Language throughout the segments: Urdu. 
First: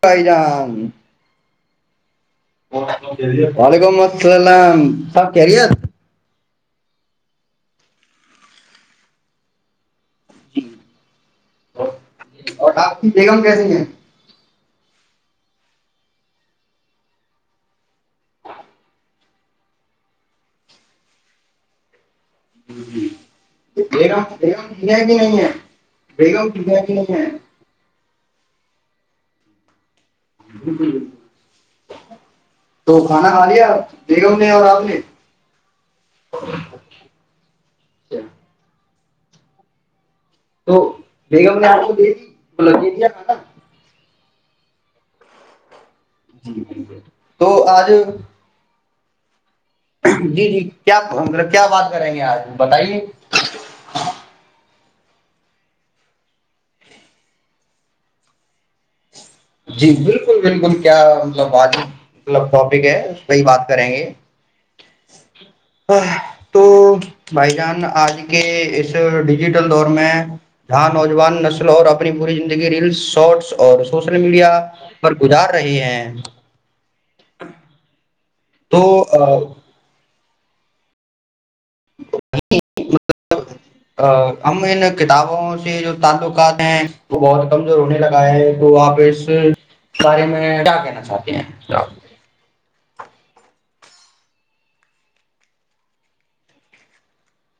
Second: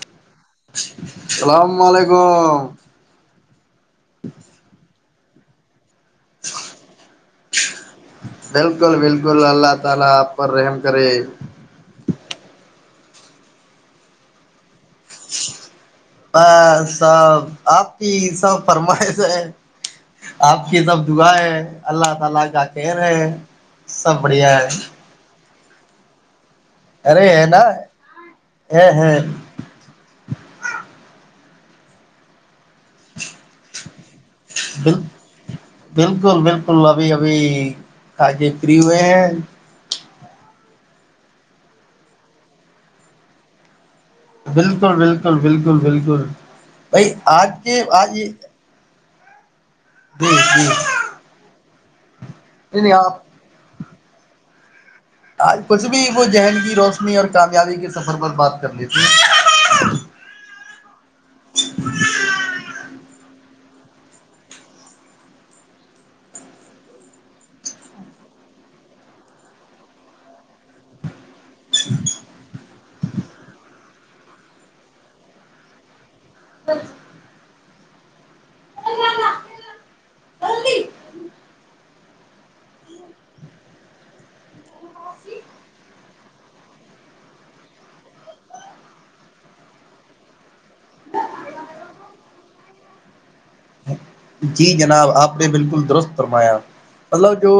بائی رام السلام علیکم ہاں وعلیکم السلام آپ کہہ رہی ہے بالکل بالکل اللہ ت [unintelligible] اور آپ بیگم کیس ہیں ب سب آپ کی سب فرمائش ہے آپ کی سب دعا ہے اللہ تعالی کا خیر ہے کہ سب بڑھیا ہے نہیں ہے بیگا جد ہ ہاں ج ج تو کھانا کھا لیا آپ بیگم نے اور ب نے بالکل بالکل ابھی ابھی تو کجے فری ہوئے ہ تو بیگم نے آپ کو دے دی لگے دیا کھانا بالکل بالکل بالکل بالکل بائی آج کے آج یہ جی جی کیا مطلب کیا بات کریں گے آپ نہیں بتائیے آپ کچھ بھی وہ ذہن کی روشنی اور کامیابی کے سفر پر بات کر لیتے جی بالکل بالکل کیا مطلب آج مطلب ٹاپک ہے پ ہی بات کریں گے تو بھائی جان آج کے اس ڈیجیٹل دور میں جاں نوجوان نسل اور اپنی پوری زندگی ریلس شارٹس اور سو سوشل میڈیا پر گزار رہے ہیں [inaudible] تو ہم ان کتابوں سے جو تعلقات ہیں وہ بہت کمزور ہونے لگا ہے تو آپ اس بارے میں کیا کہنا چاہتے ہیں جی جناب آپ نے بالکل درست فرمایا مطلب جو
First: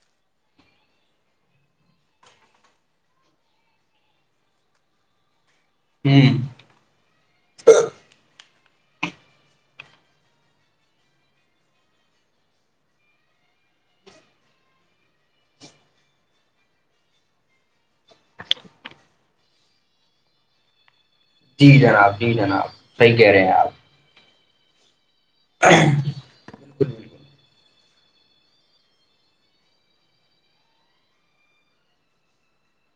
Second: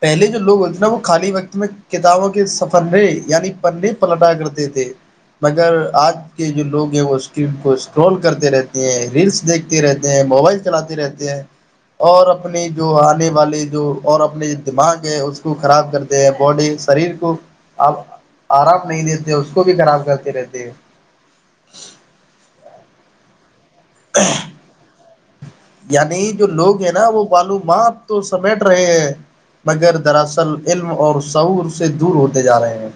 پہلے جو لوگ ہوتے تھے نا وہ خالی وقت میں کتابوں کے سفے یعنی پننے پلٹا کرتے تھے مگر آج ہ کے جو لوگ ہیں وہ اسٹرین کو اسٹرال کرتے رہتے ریلس دیکھتے رہتے ہیں موبائل چلاتے رہتے ہیں اور اپنی جو آنے والے جو اور اپنے دماغ ہے اس کو خراب کرتے ہیں باڈی شریر کو آپ آرام نہیں دیتے اس کو بھی خراب کرتے رہتے ہیں جی جناب جی جناب صحیح کہہ رہے ہیں آپ [inaudible] یعنی جو لوگ بالکل ہیں نا بالکل وہ معلوموماں تو سمیٹ رہے ہیں مگر دراصل علم اور سعور سے دور ہوتے جا رہے ہیں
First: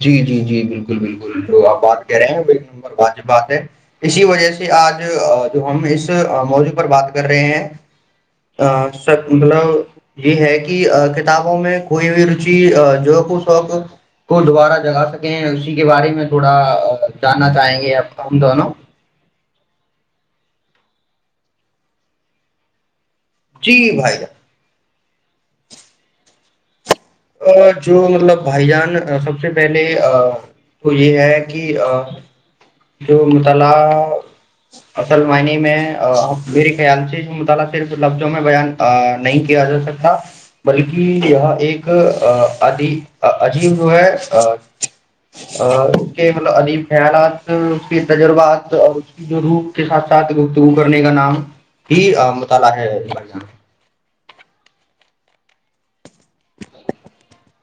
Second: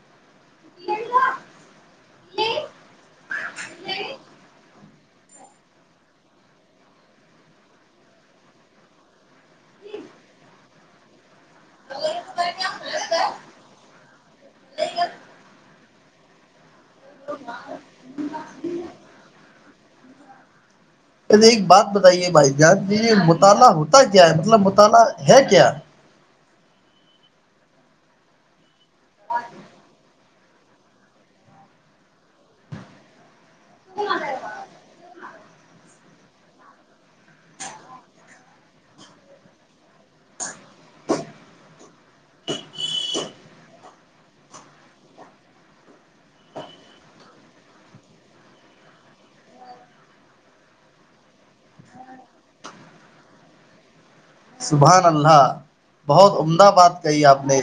جی جی جی بالکل بالکل جو آپ بات کہہ رہے ہیں ایک نمر ب بات ہے اسی وجہ سے آج جو ہم اس موضع پر بات کر رہے ہیں سب مطلب یہ ہے کہ کتابوں میں کوئی بھی روچی جو کچوق کو دوبارہ جگا سکیں ہیں اسی کے بارے میں تھوڑا جاننا چاہیں گے آپ ہم دونوں ارے ایک بات بتائیے بھائی جان ج مطالعہ جی ہوتا بھائی کیا جان ہے مطلب مطالعہ ہے کیا ا جو مطلب بھائی جان سب سے پہلے تو یہ ہے کہ جو م [unintelligible] الا اک مع میں میرے خیال سے جو مطالعہ صرف لفظوں میں بیان نہیں کیا جا سکتا بلکہ یہ ایک عجیب جو ہے اس کے مطلب عجیب خیالات اس کے تجربات اور اس کی جو روح کے ساتھ ساتھ گفتگو کرنے کا نام ہی مطالعہ ہےان سبھان اللہ بہت عمدہ بات کہی آپ نے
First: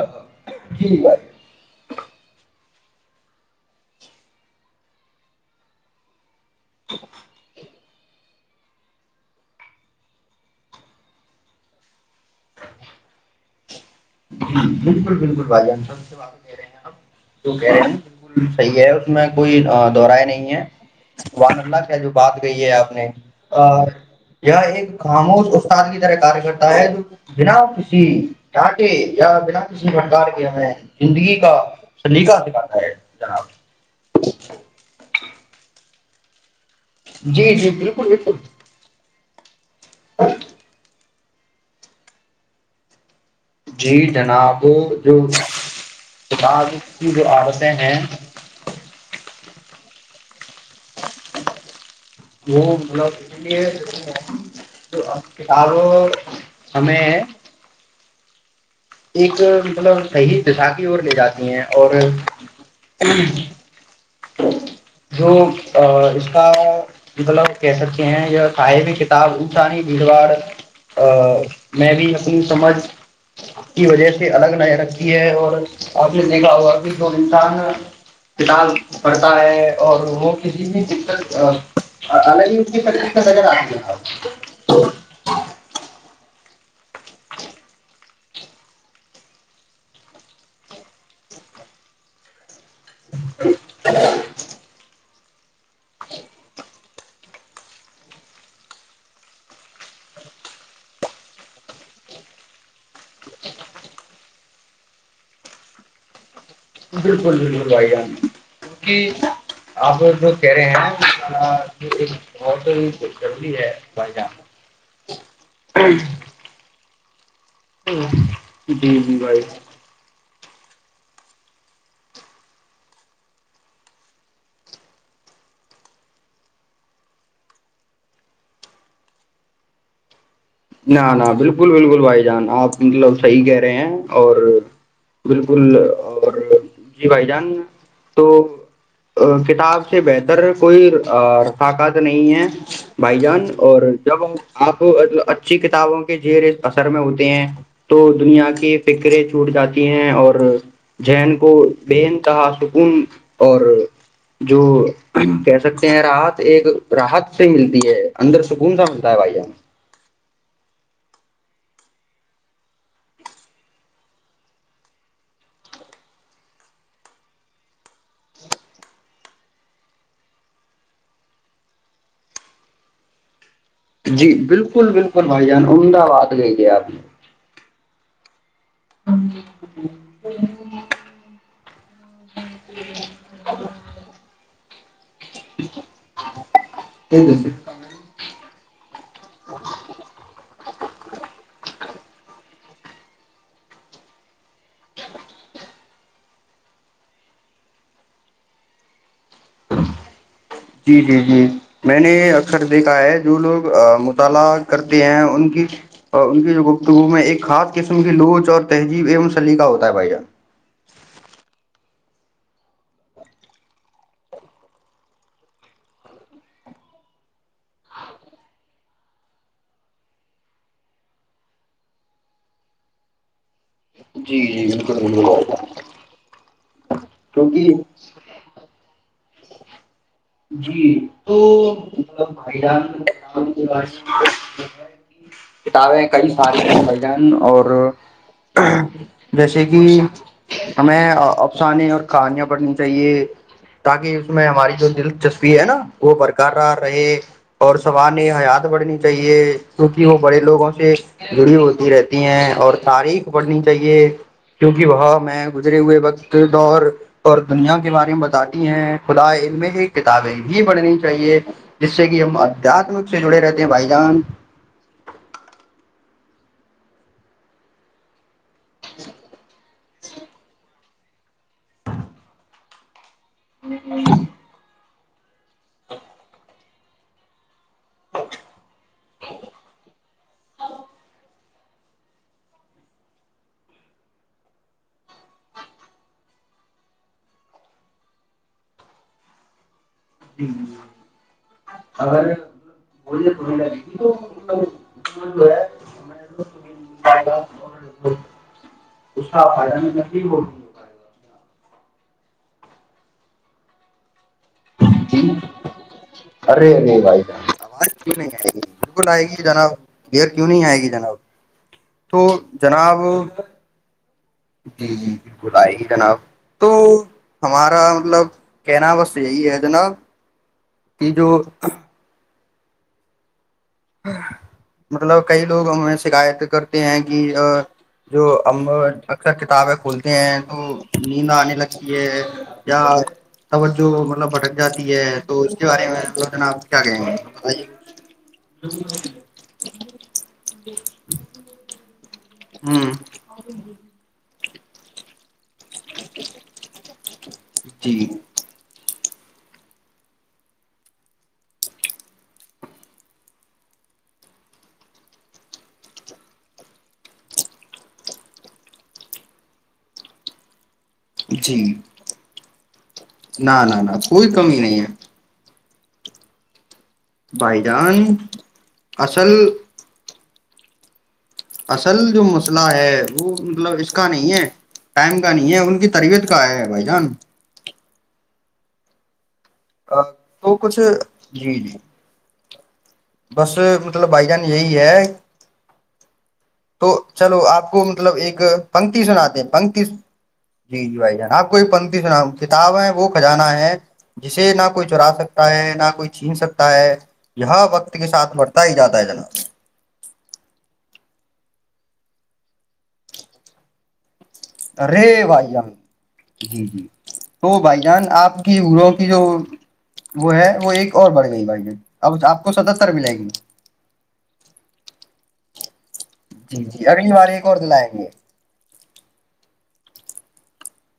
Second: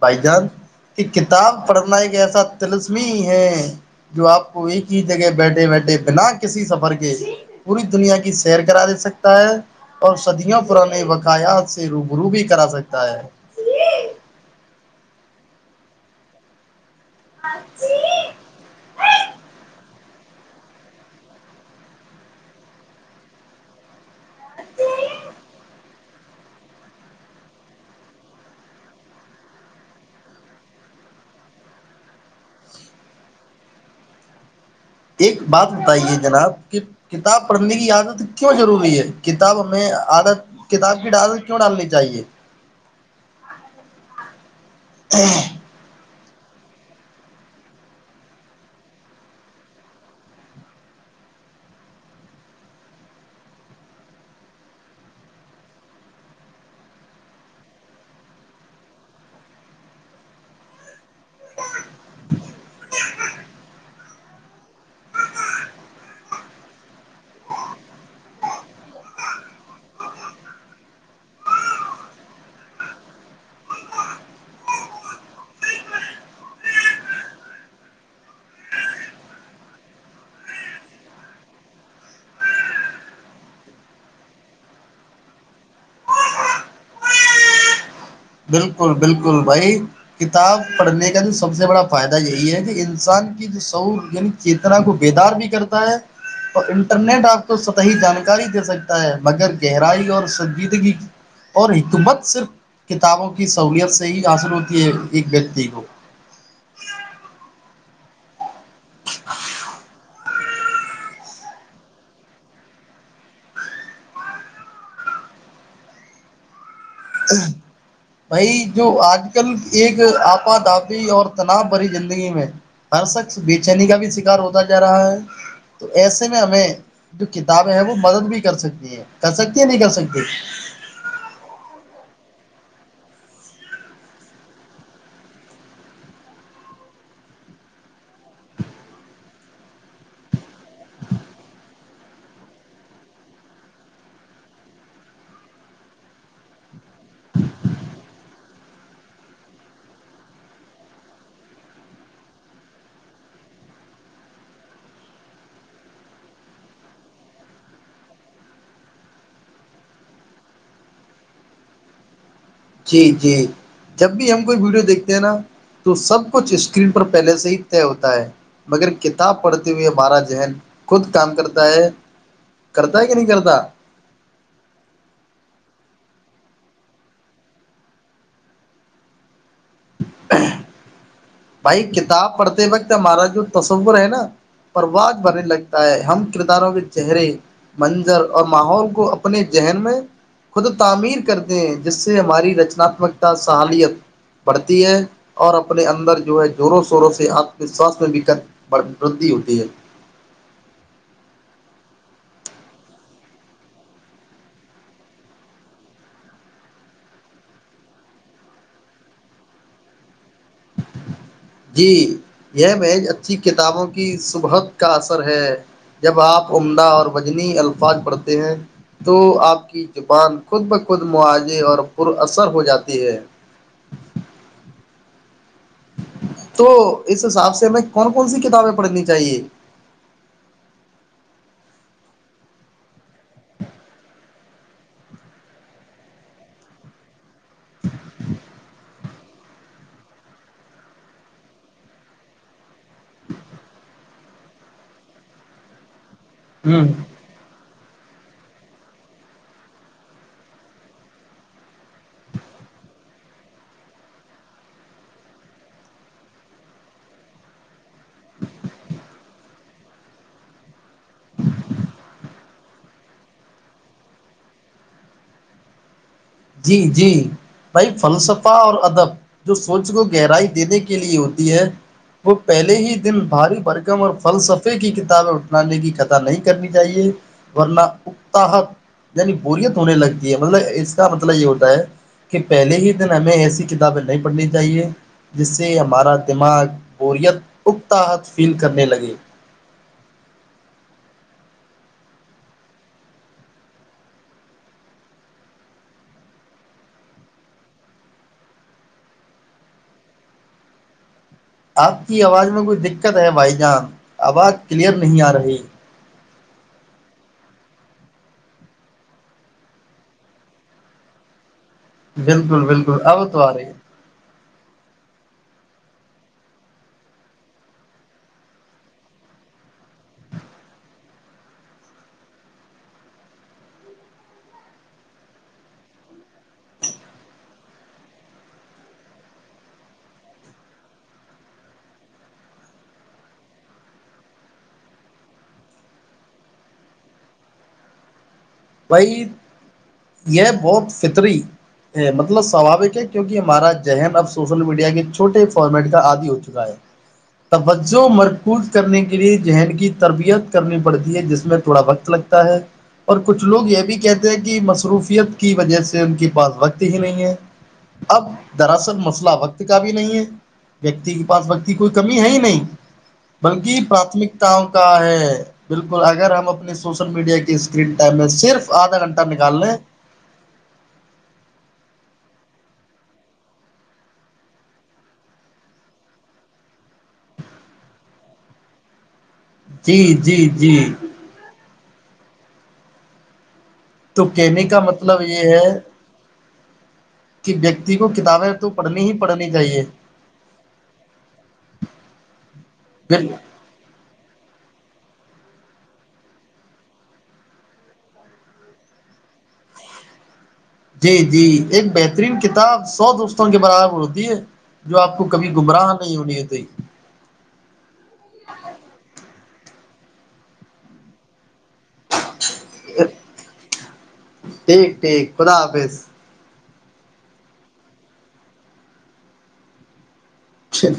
بائی چانس جی کہ بھائی کتاب پڑھنا ایک ایسا لسمی ہے جو آپ کو ایک ہی جگہ بیٹھے بیٹھے بنا کے کسی سفر کے پوری دنیا کی سیر کرا دے سکتا ہے اور صدیوں پرانا اپنے وقاعت سے روبرو بھی کرا سکتا ہے بالکل بالکل بھج سےے رہے ہیںپ جو کہہ رہے ہیں ن بالکل صحیح ہے اس میں کوئی دور نہیں ہے و اللہ جو بات کہئی ہے آپ نے یہ ایک خاموش استاد کی طرح کرتا ہے بنا کسی یا بنا کسی پرکار کے ہمیں زندگی کا سلیقہ دکھاتا ہے جناب ایک بات بتائیے جناب کہ کتاب جی جی پڑھنے کی بالکل عادت بالکل کیوں ضروری ہے کتاب میں عادت کتاب کے ڈال کیوں ڈالنی چاہیے جی جناب جو سج کی جو آپتیں ہیں وہ مطلب اس لیے کتابوں ہمیں ایک مطلب صحیح دشا کی اور لے جاتی ہیں اور جو اس کا مطلب کہہ سکتے ہیں صاحب کتاب اسانی بھیڑواڑ ا میں بھی اپنی سمجھ کی وجہ سے الگ نظر رکھتی ہے اور آگ نے دیکھا ہوگا بھی جو انسان فال پڑتا ہے اور وہ کسی بھی دقت الگ ہیقت نظر آتی بالکل بالکل بھائی کتاب پڑھنے کا تو سب سے بڑا فائدہ یہی ہے کہ انسان کی جو سور یعنی چتنا کو بیدار بھی کرتے ہے تو ان کو ر نٹ آپ کو سطحی جانکاری دے سکتا ہے مگر گہرائی اور سنجیدگی اور حکومت صرف کتابوں کی سہولت سے ہی حاصل ہوتی ہے ایک ویکتی کو بالکل بالکل بھائی جان کیونکہ آپ لگ کہہ رہے ہیں ایک بہت ضروری ہے بھائی جان ہ [inaudible] [unintelligible] بھائی جو جی جی آج بھائی کل ایک آپ دی اور تنا بھری زندگی میں ہر شخص بے چینی کا بھی شکار ہوتا جا رہا ہے تو ایسے میں ہمیں جو کتابیں ہیں وہ مدد بھی کر سکتی ہیں کر سکتی یا نہیں کر سکتی نہ نہ بالکل بالکل بھائی جان آپ مطلب صحیح کہہ رہے ہیں اور بالکل اور جی بھائی جان تو کتاب سے بہتر کوئی رفقات نہیں ہے بھائی جان اور جب آپ اچھی کتابوں کے جیر اثر میں ہوتے ہیں تو دنیا کی فکرے چھوٹ جاتی ہیں اور ذن کو بے انتہا سکون اور جو کہہ سکتے ہیں راحت ایک راحت سے ملتی ہے اندر سکون سا ملتا ہے بھائی جان جی جی جب بھی ہم کوئی ویڈیو دیکھتے ہیں نا تو سب کچھ اسکرین پر پہلے سے ہی طے ہوتا ہے مگر کتاب پڑھتے ہوئے ہمارا ذہن خود کام کرتا ہے کرتا ہے کہ نہیں کرتا جی بالکل بالکل بھائی جان احمدباد لے گئے آپ نے ہاں ا بھائی کتاب پڑھتے وقت ہمارا جو تصور ہے نا پرواز بھرنے لگتا ہے ہم کرداروں کے نے چہرے منظر اور ماحول کو اپنے ذہن میں خود تعمیر کرتے ہیں جس سے ہماری رچنااتمکتا سحالیت بڑھتی ہے اور اپنے اندر زوروں شوروں سے آتم وشواس میں بھی بڑ ودی ہوتی ہے جی جی جی میں نے اکثر دیکھا ہے جو لوگ مطالعہ کرتے ہیں ان کی ان کی جو گفتگو میں ایک خاص قسم کی لوچ اور تہذیب ایوم سلیقہ ہوتا ہے بھیا جی یہ میز اچھی کتابوں کی صبحت کا اثر ہے جب آپ عمدہ اور بجنی الفاظ پڑھتے ہیں تو آپ کی زبان خود بخود مواضع اور پر اثر ہو جاتی ہے جی جی بالکل بالک تو اس حساب ہمیں کون کون سی کتابیں پڑھنی چاہیے جی تو بھائی جان کتابیں کئی سارے ہیں بھائی جان اور جیسے کہ ہمیں افسانے اور کہانیاں پڑھنی چاہیے تاکہ اس میں ہماری جو دل جسپی ہے نا وہ برقرار ہوں رہے اور سوارح حیات بڑھنی چاہیے کیوںکہ وہ بڑے لوگوں سے جڑی ہوتی رہتی ہیں اور تاریخ پڑھنی چاہیے کیوںکہ وہ میں گزرے ہوئے وقت دور اور دنیا کے بارے میں بتاتی ہیں خدا ع میں ہی کتابیں بھی پڑھنی چاہیے جس سے کہ ہم ادھیاتمک سے جڑے رہتے ہیں بھائی جان جی جی بھائی فلسف اور ادب جو سوچ کو گہرائی دینے کی لیے ہوتی ہے وہ پہلے ہی دن بھاری برکم اور فلسفے کی اٹھنانے کی کتا نہیں کرنی چاہیے ورنہ اکتا یعنی بوریت ہونے لگ ج مطلب کا مطلب یہ ہوتا ہے کہ پہلے ہی دن ہمیں ایسی کتابیں نہیں پڑھنی چاہیے جس سے ہمارا دماغ بوریت اکتاحت فیل کرنے لگے ج ا آپ کی آواز میں کوئی دقت ہے بھائی جان آواز کلیئر نہیں آ رہی ارے اے بھائی ج آواز کیوں نہیں آئے گی بالکل آئے گی جناب دیر کیوں نہیں آئے گی جناب تو بالکل بالکل جناب اب تو آ رہی ہے جی جی بالکل آئے گی جناب تو ہمارا مطلب کہنا بس یہی ہے جناب کہ جو مطلب کئی لوگ ہمیں شکایت کرتے ہیں کہ جو ہم اکثر کتابیں کھولتے ہیں تو نیند آنے لگتی ہے یا توجہ مطلب بھٹک جاتی ہے تو اس کے بارے میں دو جنا آ کیا کہیں گے بتائیے بھائی یہ بہت فطری مطلب ہوں سواک ہے کیونکہ ہمارا ذہن اب سوشل میڈیا کے چھٹے فارمیٹ کا عادی ہو چکا ہے توجہ جی مرکوز کرنے کے لی ذہن کی تربیت کرنی پڑتی ہے جس میں تھوڑا وقت لگتا ہے اور پ کچھ لوگ یہ بھی کہتے ہیں کہ مصروفیت کی وجہ سے ان کے پاس وقت ہی نہیں ہے اب دراصل مسئلہ وقت کا بھی نہیں ہے ویکتی کے پاس جی وکتی کی کوئی کمی ہے ہی نہیں نہ بلکہ نہ نہ کوئی پراتھمکتا کمی نہیں کا ہے بالکل اگر ہم اپنی سوشل میڈیا کے بھائی اسکرین جان میں صرف آدھا گھنٹہ اصل نکالنےیں اصل جو مسئلہ ہے وہ مطلب اس کا نہیں ہے ٹائم کا نہیں ہے ان کی تربیت کا ہے بھائی جان جی جی تو جی کچھ جی جی بس مطلب تو بھائی جان کہنے یہی کا ہے مطلب یہ ہے تو چلو کہ آپ کو ویکتی مطلب ایک کتابیں تو پڑھنی پنکتی ہی سناتے ہیں پڑھنی چاہیے پنکتی جی جی بھائی جان آپ کو ایک پنکتی سنا کتابیں وہ کھجانا ہے جسے نام کوئی چرا سکتا ہے نہ کوئی چھین سکتا ہے یہ وقت کے ساتھ مڑھتا ہی جاتا ہے جناب ج جی ایک بہترین کتاب سو دوستوں کے برابر ہوتی ہے جو آپ کو ررے بھائی کبھی جان گمراہ نہیں ہونی چاہیے جی جی تو بھائی جان آپ کی گرو کی جو وہ ہے وہ ایک اور بڑ گئی بائی ہے اب آپ کو ستتر ملیں گے ٹھیک ٹھیک خدا حافظ جی جی اگلی بار ایک اور دلیں گ چھ